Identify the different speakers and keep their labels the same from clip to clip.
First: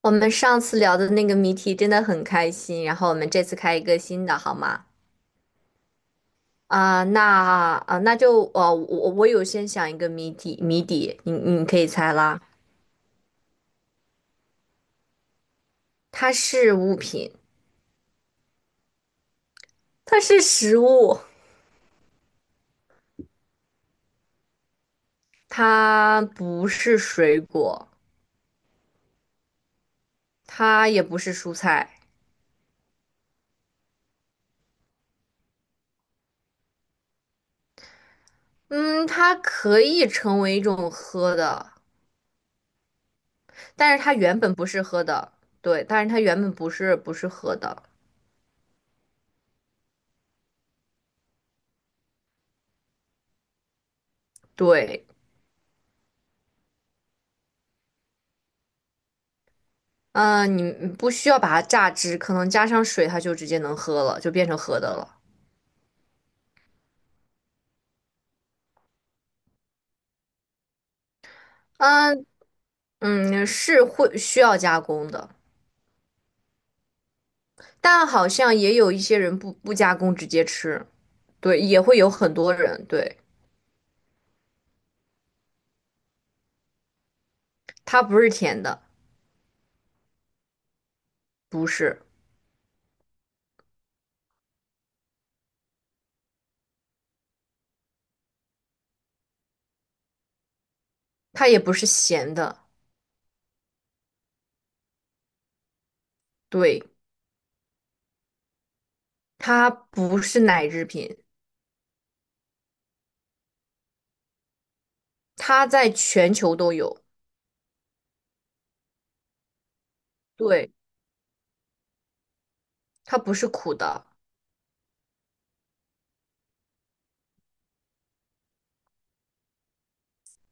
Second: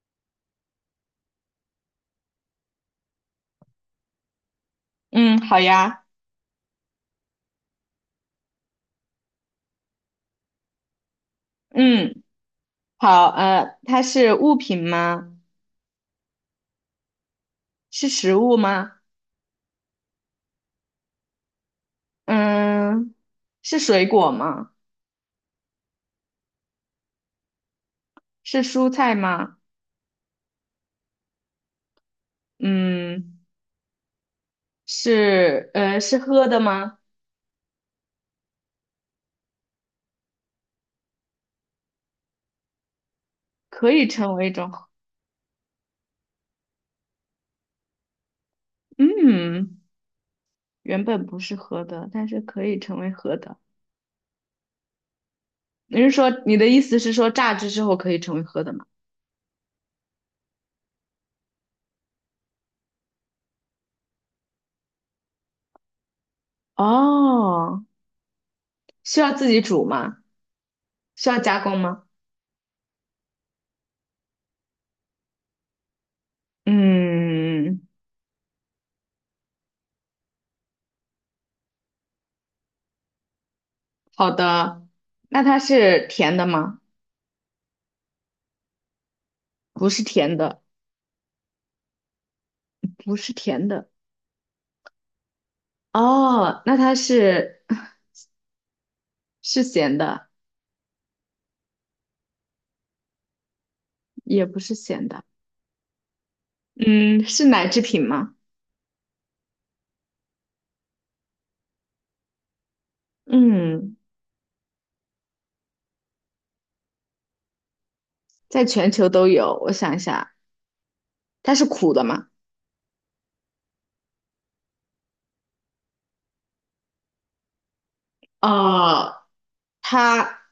Speaker 1: 我们上次聊的那个谜题真的很开心，然后我们这次开一个新的，好吗？
Speaker 2: 嗯，好呀。
Speaker 1: 啊、那啊、那就呃，我有先想一个谜底，你可以猜
Speaker 2: 嗯，
Speaker 1: 啦。
Speaker 2: 好，它是物品吗？
Speaker 1: 它是物品，
Speaker 2: 是食物吗？
Speaker 1: 它是食物，
Speaker 2: 嗯，是水果吗？
Speaker 1: 它不是水果，
Speaker 2: 是蔬菜吗？
Speaker 1: 它也不是蔬菜。
Speaker 2: 嗯，是喝的吗？
Speaker 1: 嗯，它可以成为一种喝的，
Speaker 2: 可
Speaker 1: 但是
Speaker 2: 以
Speaker 1: 它
Speaker 2: 成
Speaker 1: 原
Speaker 2: 为一
Speaker 1: 本不
Speaker 2: 种。
Speaker 1: 是喝的。对，但是它原本不是喝的。
Speaker 2: 嗯，原本不是喝的，但是可以成为喝的。
Speaker 1: 对。
Speaker 2: 你是说你的意思是说榨汁之后可以成为喝的吗？
Speaker 1: 你不需要把它榨汁，可能加上水，它就直接能喝了，就变成喝的了。
Speaker 2: 哦，需要自己煮吗？需要加工吗？
Speaker 1: 嗯是会需要加工的，
Speaker 2: 嗯，
Speaker 1: 但好像也有一些人不加工直接吃，对，也会有很多人，对。
Speaker 2: 好的。那它是甜的吗？
Speaker 1: 它不是甜的，
Speaker 2: 不是甜的，
Speaker 1: 不是，
Speaker 2: 不是甜的。哦，那它是咸的，
Speaker 1: 它也不是咸的，
Speaker 2: 也不是咸的。
Speaker 1: 对。
Speaker 2: 嗯，是奶制品吗？
Speaker 1: 它不是奶制品，
Speaker 2: 嗯，
Speaker 1: 它在全球都有。
Speaker 2: 在全球都有。我想一下，
Speaker 1: 对，
Speaker 2: 它是苦的吗？
Speaker 1: 它不是苦的。
Speaker 2: 哦，它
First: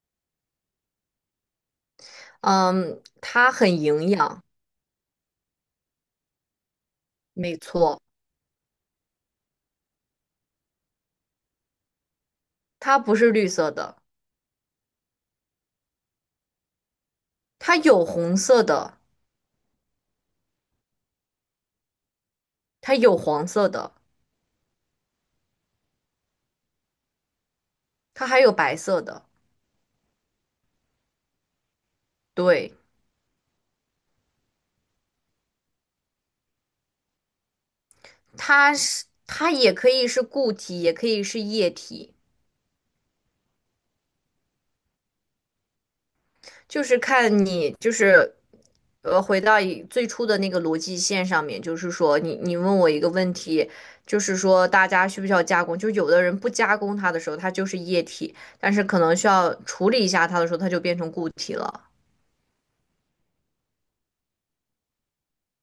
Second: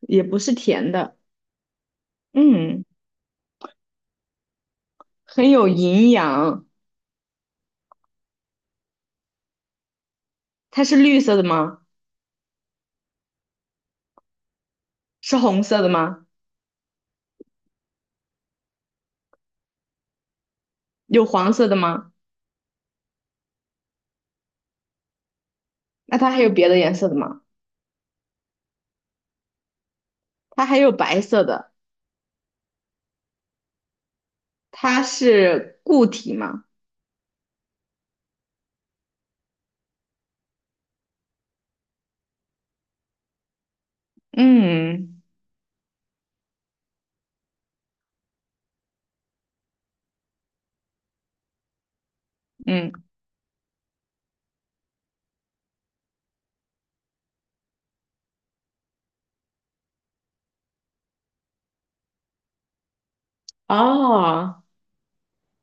Speaker 2: 也不是甜的。嗯，
Speaker 1: 嗯，它很营养。
Speaker 2: 很有营养。
Speaker 1: 没错，
Speaker 2: 它是绿色的吗？
Speaker 1: 它不是绿色的。
Speaker 2: 是红色的吗？
Speaker 1: 它有红色的，
Speaker 2: 有黄色的吗？
Speaker 1: 它有黄色的，
Speaker 2: 那它还有别的颜色的吗？
Speaker 1: 它还有白色的。
Speaker 2: 它还有白色的。
Speaker 1: 对，
Speaker 2: 它是固体吗？
Speaker 1: 它也可以是固体，也可以是液体，
Speaker 2: 嗯
Speaker 1: 就是看你就是呃回到以最初的那个逻辑线上面，就是说你问我
Speaker 2: 嗯。
Speaker 1: 一个问题，就是说大家需不需要加工？就有的人不加工它的时候，它就是液体，但是可能需要处理一下它的时候，它就变成固体了。
Speaker 2: 哦，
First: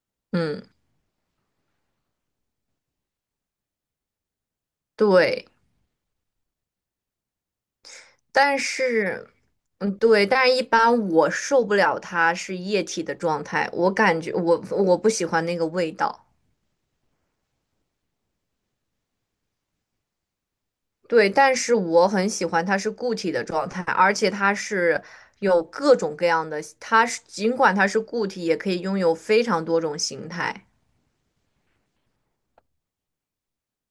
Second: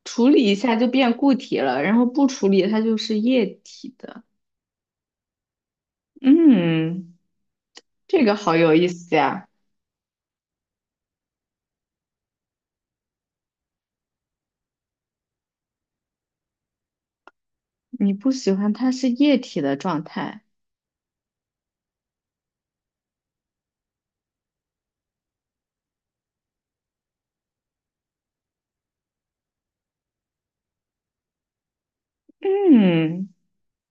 Speaker 2: 处理一
Speaker 1: 嗯，
Speaker 2: 下就变固体了，然后不处理它就是液体的。
Speaker 1: 对。
Speaker 2: 嗯，这个好
Speaker 1: 但
Speaker 2: 有意思
Speaker 1: 是，
Speaker 2: 呀！
Speaker 1: 嗯，对，但是一般我受不了它是液体的状态，我感觉我不喜欢那个味道。
Speaker 2: 你不喜欢它是液体的状态。
Speaker 1: 对，但是我很喜欢它是固体的状态，而且有各种各样的，尽管它是固体，也可以拥有非常多种形态。
Speaker 2: 嗯，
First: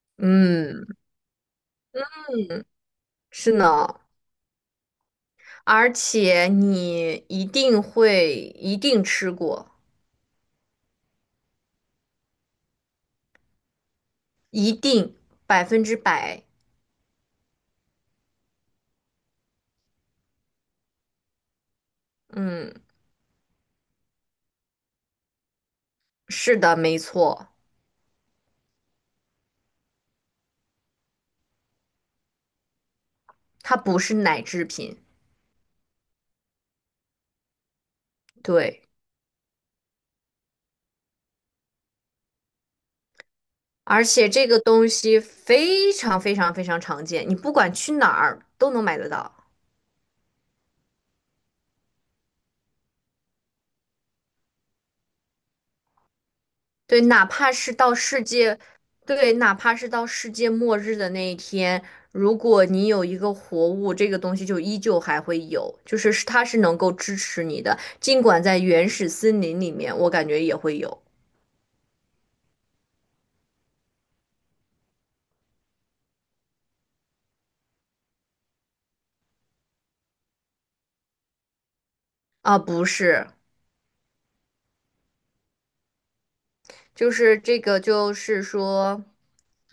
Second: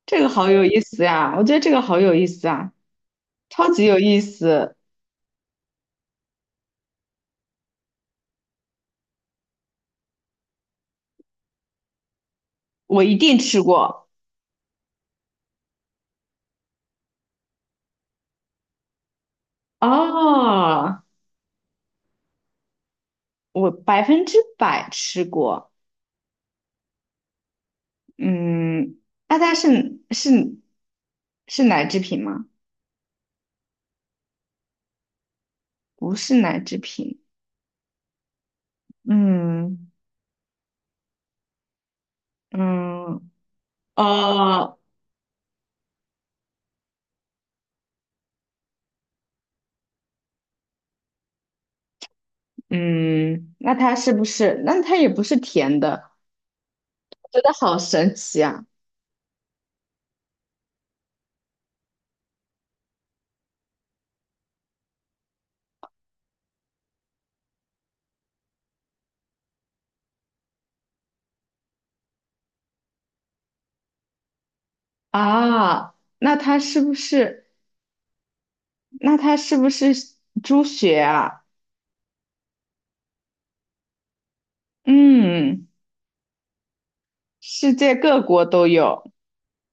Speaker 2: 这个好有意
Speaker 1: 嗯，
Speaker 2: 思呀！我觉得这个好有意思啊，
Speaker 1: 是
Speaker 2: 超级
Speaker 1: 呢，
Speaker 2: 有意思，
Speaker 1: 而且你一定吃过，
Speaker 2: 我一定吃过。
Speaker 1: 一定100%。
Speaker 2: 哦，
Speaker 1: 嗯，
Speaker 2: 我百分之百吃过。
Speaker 1: 是的，没错，
Speaker 2: 嗯，那它是是奶制品吗？
Speaker 1: 它不是奶制品。
Speaker 2: 不是奶制品。
Speaker 1: 对，
Speaker 2: 嗯嗯，
Speaker 1: 而且这个
Speaker 2: 哦
Speaker 1: 东西非常非常非常常见，你不管去哪儿都能买得到。
Speaker 2: 嗯，那它是不是？那它也不是甜的，
Speaker 1: 对，哪
Speaker 2: 我觉
Speaker 1: 怕
Speaker 2: 得
Speaker 1: 是
Speaker 2: 好
Speaker 1: 到
Speaker 2: 神
Speaker 1: 世
Speaker 2: 奇
Speaker 1: 界，
Speaker 2: 啊！
Speaker 1: 对，哪怕是到世界末日的那一天，如果你有一个活物，这个东西就依旧还会有，就是它是能够支持你的，尽管在原始森林里面，我感觉也会有。
Speaker 2: 啊，那它是不是？那它是不是猪血啊？
Speaker 1: 啊，不是。
Speaker 2: 嗯，
Speaker 1: 就是这
Speaker 2: 世
Speaker 1: 个，
Speaker 2: 界
Speaker 1: 就
Speaker 2: 各
Speaker 1: 是
Speaker 2: 国都
Speaker 1: 说，
Speaker 2: 有。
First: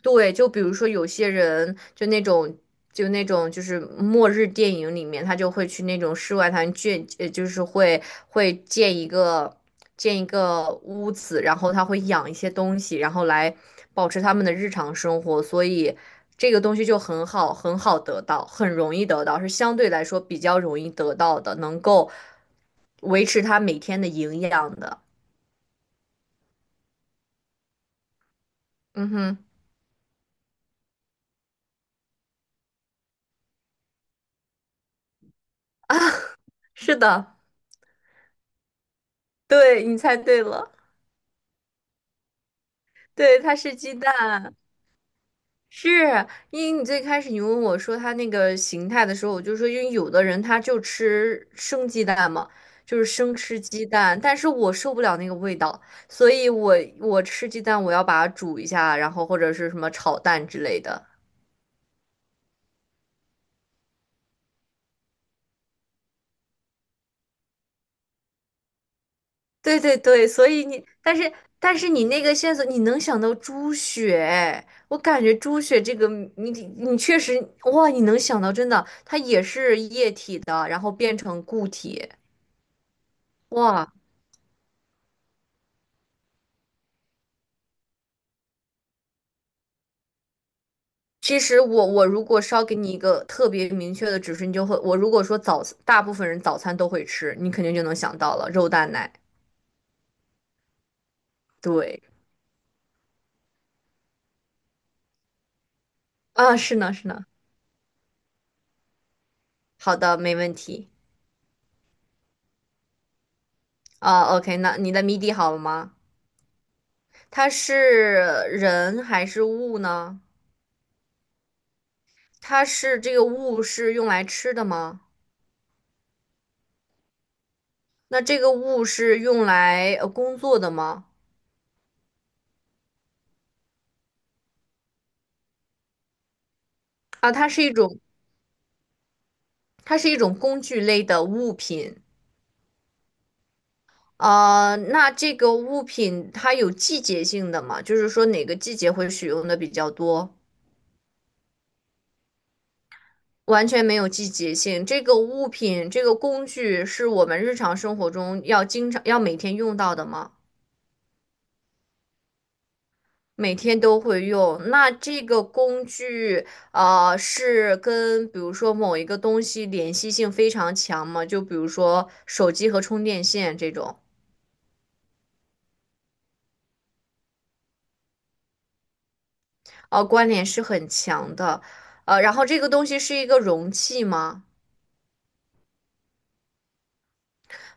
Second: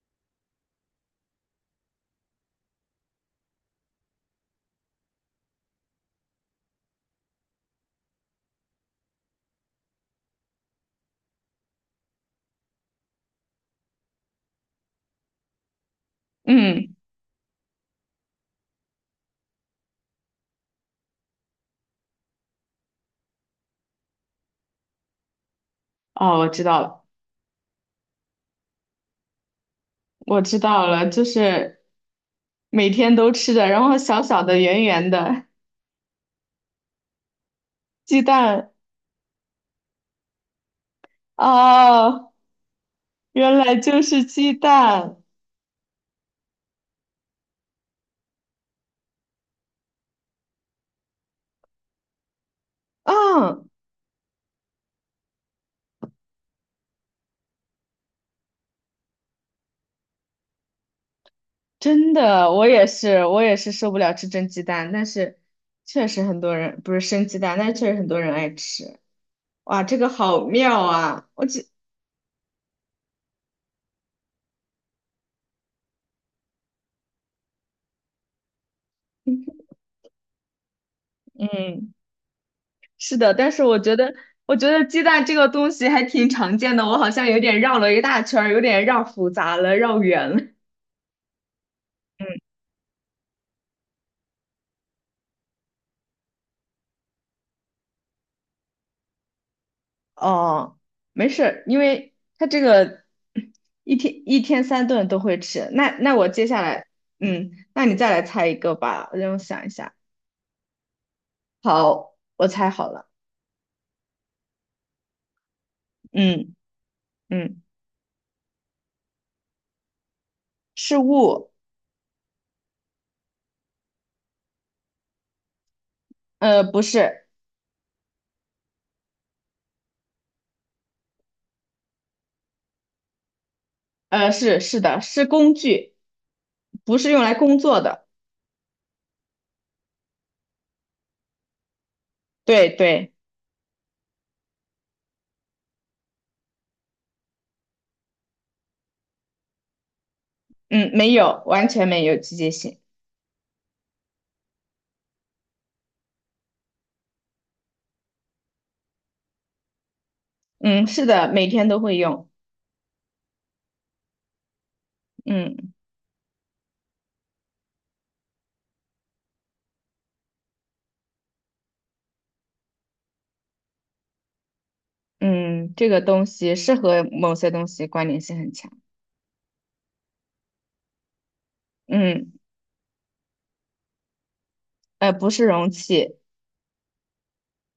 Speaker 1: 对，就比如说有些人就那种，就是末日电影里面，他就会去那种世外桃源建，呃，就是会会建一个建一个屋子，然后他会养一些东西，然后来保持他们的日常生活，所以这个东西
Speaker 2: 嗯，
Speaker 1: 就很好，很好得到，很容易得到，是相对来说比较容易得到的，能够维持他每天的营养的。
Speaker 2: 哦，我知道了，
Speaker 1: 嗯哼，
Speaker 2: 我知道了，就是每天都吃的，然后小小的、圆圆的
Speaker 1: 是的。
Speaker 2: 鸡蛋。
Speaker 1: 对，你猜对了，
Speaker 2: 哦，
Speaker 1: 对，它
Speaker 2: 原
Speaker 1: 是
Speaker 2: 来
Speaker 1: 鸡
Speaker 2: 就是鸡
Speaker 1: 蛋。
Speaker 2: 蛋。
Speaker 1: 是，因为你最开始你问我说它那个形态的时候，我就说，因为有的人他就吃生鸡蛋嘛，就是生吃
Speaker 2: 嗯，
Speaker 1: 鸡蛋，但是我受不了那个味道，所以我吃鸡蛋我要把它煮一下，然后或者是什么炒蛋之类的。
Speaker 2: 真的，我也是，我也是受不了吃蒸鸡蛋，但是确实很多人不是生鸡蛋，但是确实很多人爱吃。
Speaker 1: 对
Speaker 2: 哇，
Speaker 1: 对
Speaker 2: 这个
Speaker 1: 对，
Speaker 2: 好
Speaker 1: 所以
Speaker 2: 妙
Speaker 1: 你，
Speaker 2: 啊！我觉，
Speaker 1: 但是你那个线索，你能想到猪血，我感觉猪血这个你你确实哇，你能想到真的，它也是液体的，然后变成固
Speaker 2: 嗯，
Speaker 1: 体，
Speaker 2: 是的，但是我
Speaker 1: 哇。
Speaker 2: 觉得，我觉得鸡蛋这个东西还挺常见的，我好像有点绕了一大圈儿有点绕复杂了，绕远了。
Speaker 1: 其实我如
Speaker 2: 嗯，
Speaker 1: 果稍给你一个特别明确的指示，你就会，我如果说早，大部分人早餐都会吃，你肯定就能想到了肉蛋奶。
Speaker 2: 哦，没事儿因
Speaker 1: 对。
Speaker 2: 为他这个一天一天三顿都会吃。那那我接
Speaker 1: 啊，
Speaker 2: 下
Speaker 1: 是
Speaker 2: 来，
Speaker 1: 呢是呢，
Speaker 2: 嗯，那你再来猜一个吧，让我想一下。
Speaker 1: 好的，没问题。
Speaker 2: 好，我猜好了。
Speaker 1: 啊，OK,那你的谜底好了吗？
Speaker 2: 嗯
Speaker 1: 它
Speaker 2: 嗯，
Speaker 1: 是人还是物呢？
Speaker 2: 是物。
Speaker 1: 它是这个物是用来吃的吗？
Speaker 2: 不是。
Speaker 1: 那这个物是用来工作的吗？
Speaker 2: 是的，是工具，不是用
Speaker 1: 啊，
Speaker 2: 来
Speaker 1: 它
Speaker 2: 工
Speaker 1: 是一
Speaker 2: 作
Speaker 1: 种，
Speaker 2: 的。
Speaker 1: 它是一种工具类的物品。
Speaker 2: 对对。
Speaker 1: 呃，那这个物品它有季节性的吗？就是说哪个季节会使用的比较多？
Speaker 2: 嗯，没有，完全没有季节性。
Speaker 1: 完全没有季节性。这个物品，这个工具是我们日常生活中要经常每天用到的吗？
Speaker 2: 嗯，是的，每天都会用。
Speaker 1: 每天都会用。那这个
Speaker 2: 嗯
Speaker 1: 工具，是跟比如说某一个东西联系性非常强吗？就比如说手机和充电线这种，
Speaker 2: 嗯，这个东西是和某些东西关联性很强。
Speaker 1: 呃，关联是很强的。呃，
Speaker 2: 嗯。
Speaker 1: 然后这个东西是一个容器吗？
Speaker 2: 不是容器。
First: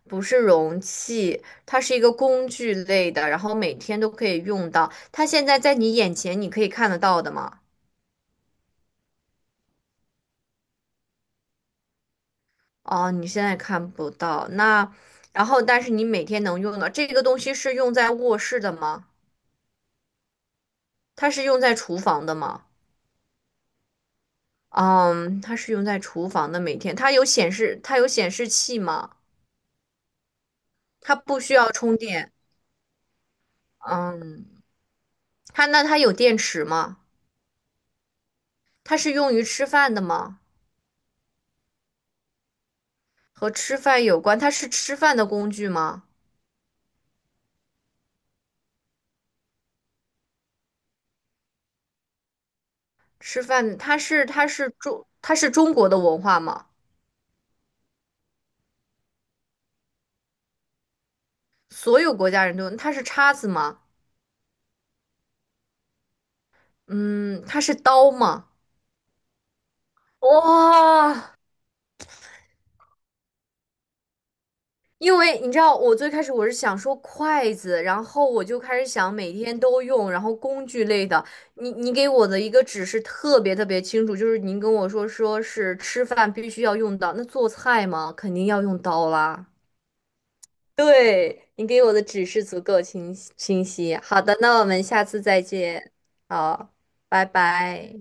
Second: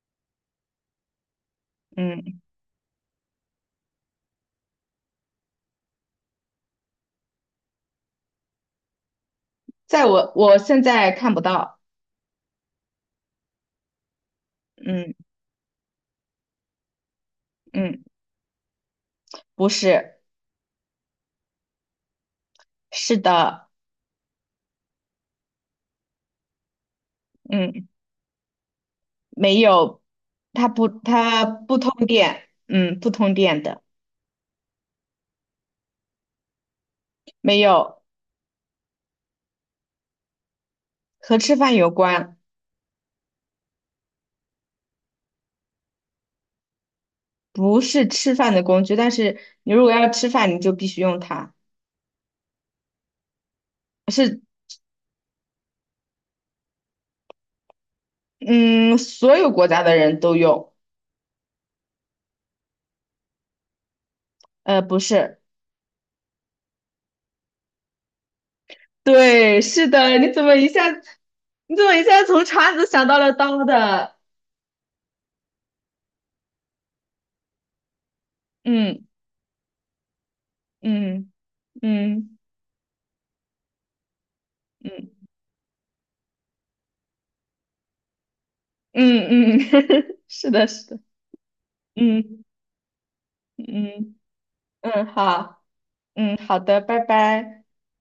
Speaker 1: 不是容器，它是一个
Speaker 2: 嗯，
Speaker 1: 工具类的，然后每天都可以用到。它现在在你眼前，你可以看得到的吗？
Speaker 2: 在我现在看不到。
Speaker 1: 哦，你现在看不到。那，
Speaker 2: 嗯
Speaker 1: 然后但是你每天能用的这个东西是用
Speaker 2: 嗯，
Speaker 1: 在卧室的吗？
Speaker 2: 不是。
Speaker 1: 它是用在厨房的吗？
Speaker 2: 是的。
Speaker 1: 嗯，它是用在厨房的，每天它有显示，
Speaker 2: 嗯。
Speaker 1: 它有显示器吗？
Speaker 2: 没有，它不，
Speaker 1: 它不
Speaker 2: 它
Speaker 1: 需要
Speaker 2: 不通
Speaker 1: 充电。
Speaker 2: 电，嗯，不通电的。
Speaker 1: 嗯，它那它有电池吗？
Speaker 2: 没有。
Speaker 1: 它是用于吃饭的吗？
Speaker 2: 和吃饭有关。
Speaker 1: 和吃饭有关，它是吃饭的工具吗？
Speaker 2: 不是吃饭的工具，但是你如果要吃饭，你就必须用它。
Speaker 1: 吃饭，它是
Speaker 2: 是。
Speaker 1: 它是中国的文化吗？
Speaker 2: 嗯，所有国家的人都用。
Speaker 1: 所有国家人都用，它是叉子吗？
Speaker 2: 不是。
Speaker 1: 嗯，它是刀吗？
Speaker 2: 对，是的，你怎么一下，
Speaker 1: 哇、
Speaker 2: 你怎么一下从叉子想到了刀的？
Speaker 1: 因为你知道，我最开始我是想说筷子，然后我就开始
Speaker 2: 嗯
Speaker 1: 想每天都用，然后工具类的。
Speaker 2: 嗯
Speaker 1: 你给我
Speaker 2: 嗯
Speaker 1: 的一个指示特别特别清楚，就是您跟我说
Speaker 2: 嗯
Speaker 1: 说是吃饭必须要用到，那做菜嘛，肯定要用刀啦。
Speaker 2: 嗯嗯，是的，是的。
Speaker 1: 对，你给我的指
Speaker 2: 嗯
Speaker 1: 示足够清晰。
Speaker 2: 嗯
Speaker 1: 好的，那我们下
Speaker 2: 嗯，
Speaker 1: 次再
Speaker 2: 好。
Speaker 1: 见。
Speaker 2: 嗯，好
Speaker 1: 好，
Speaker 2: 的，拜
Speaker 1: 拜
Speaker 2: 拜。
Speaker 1: 拜。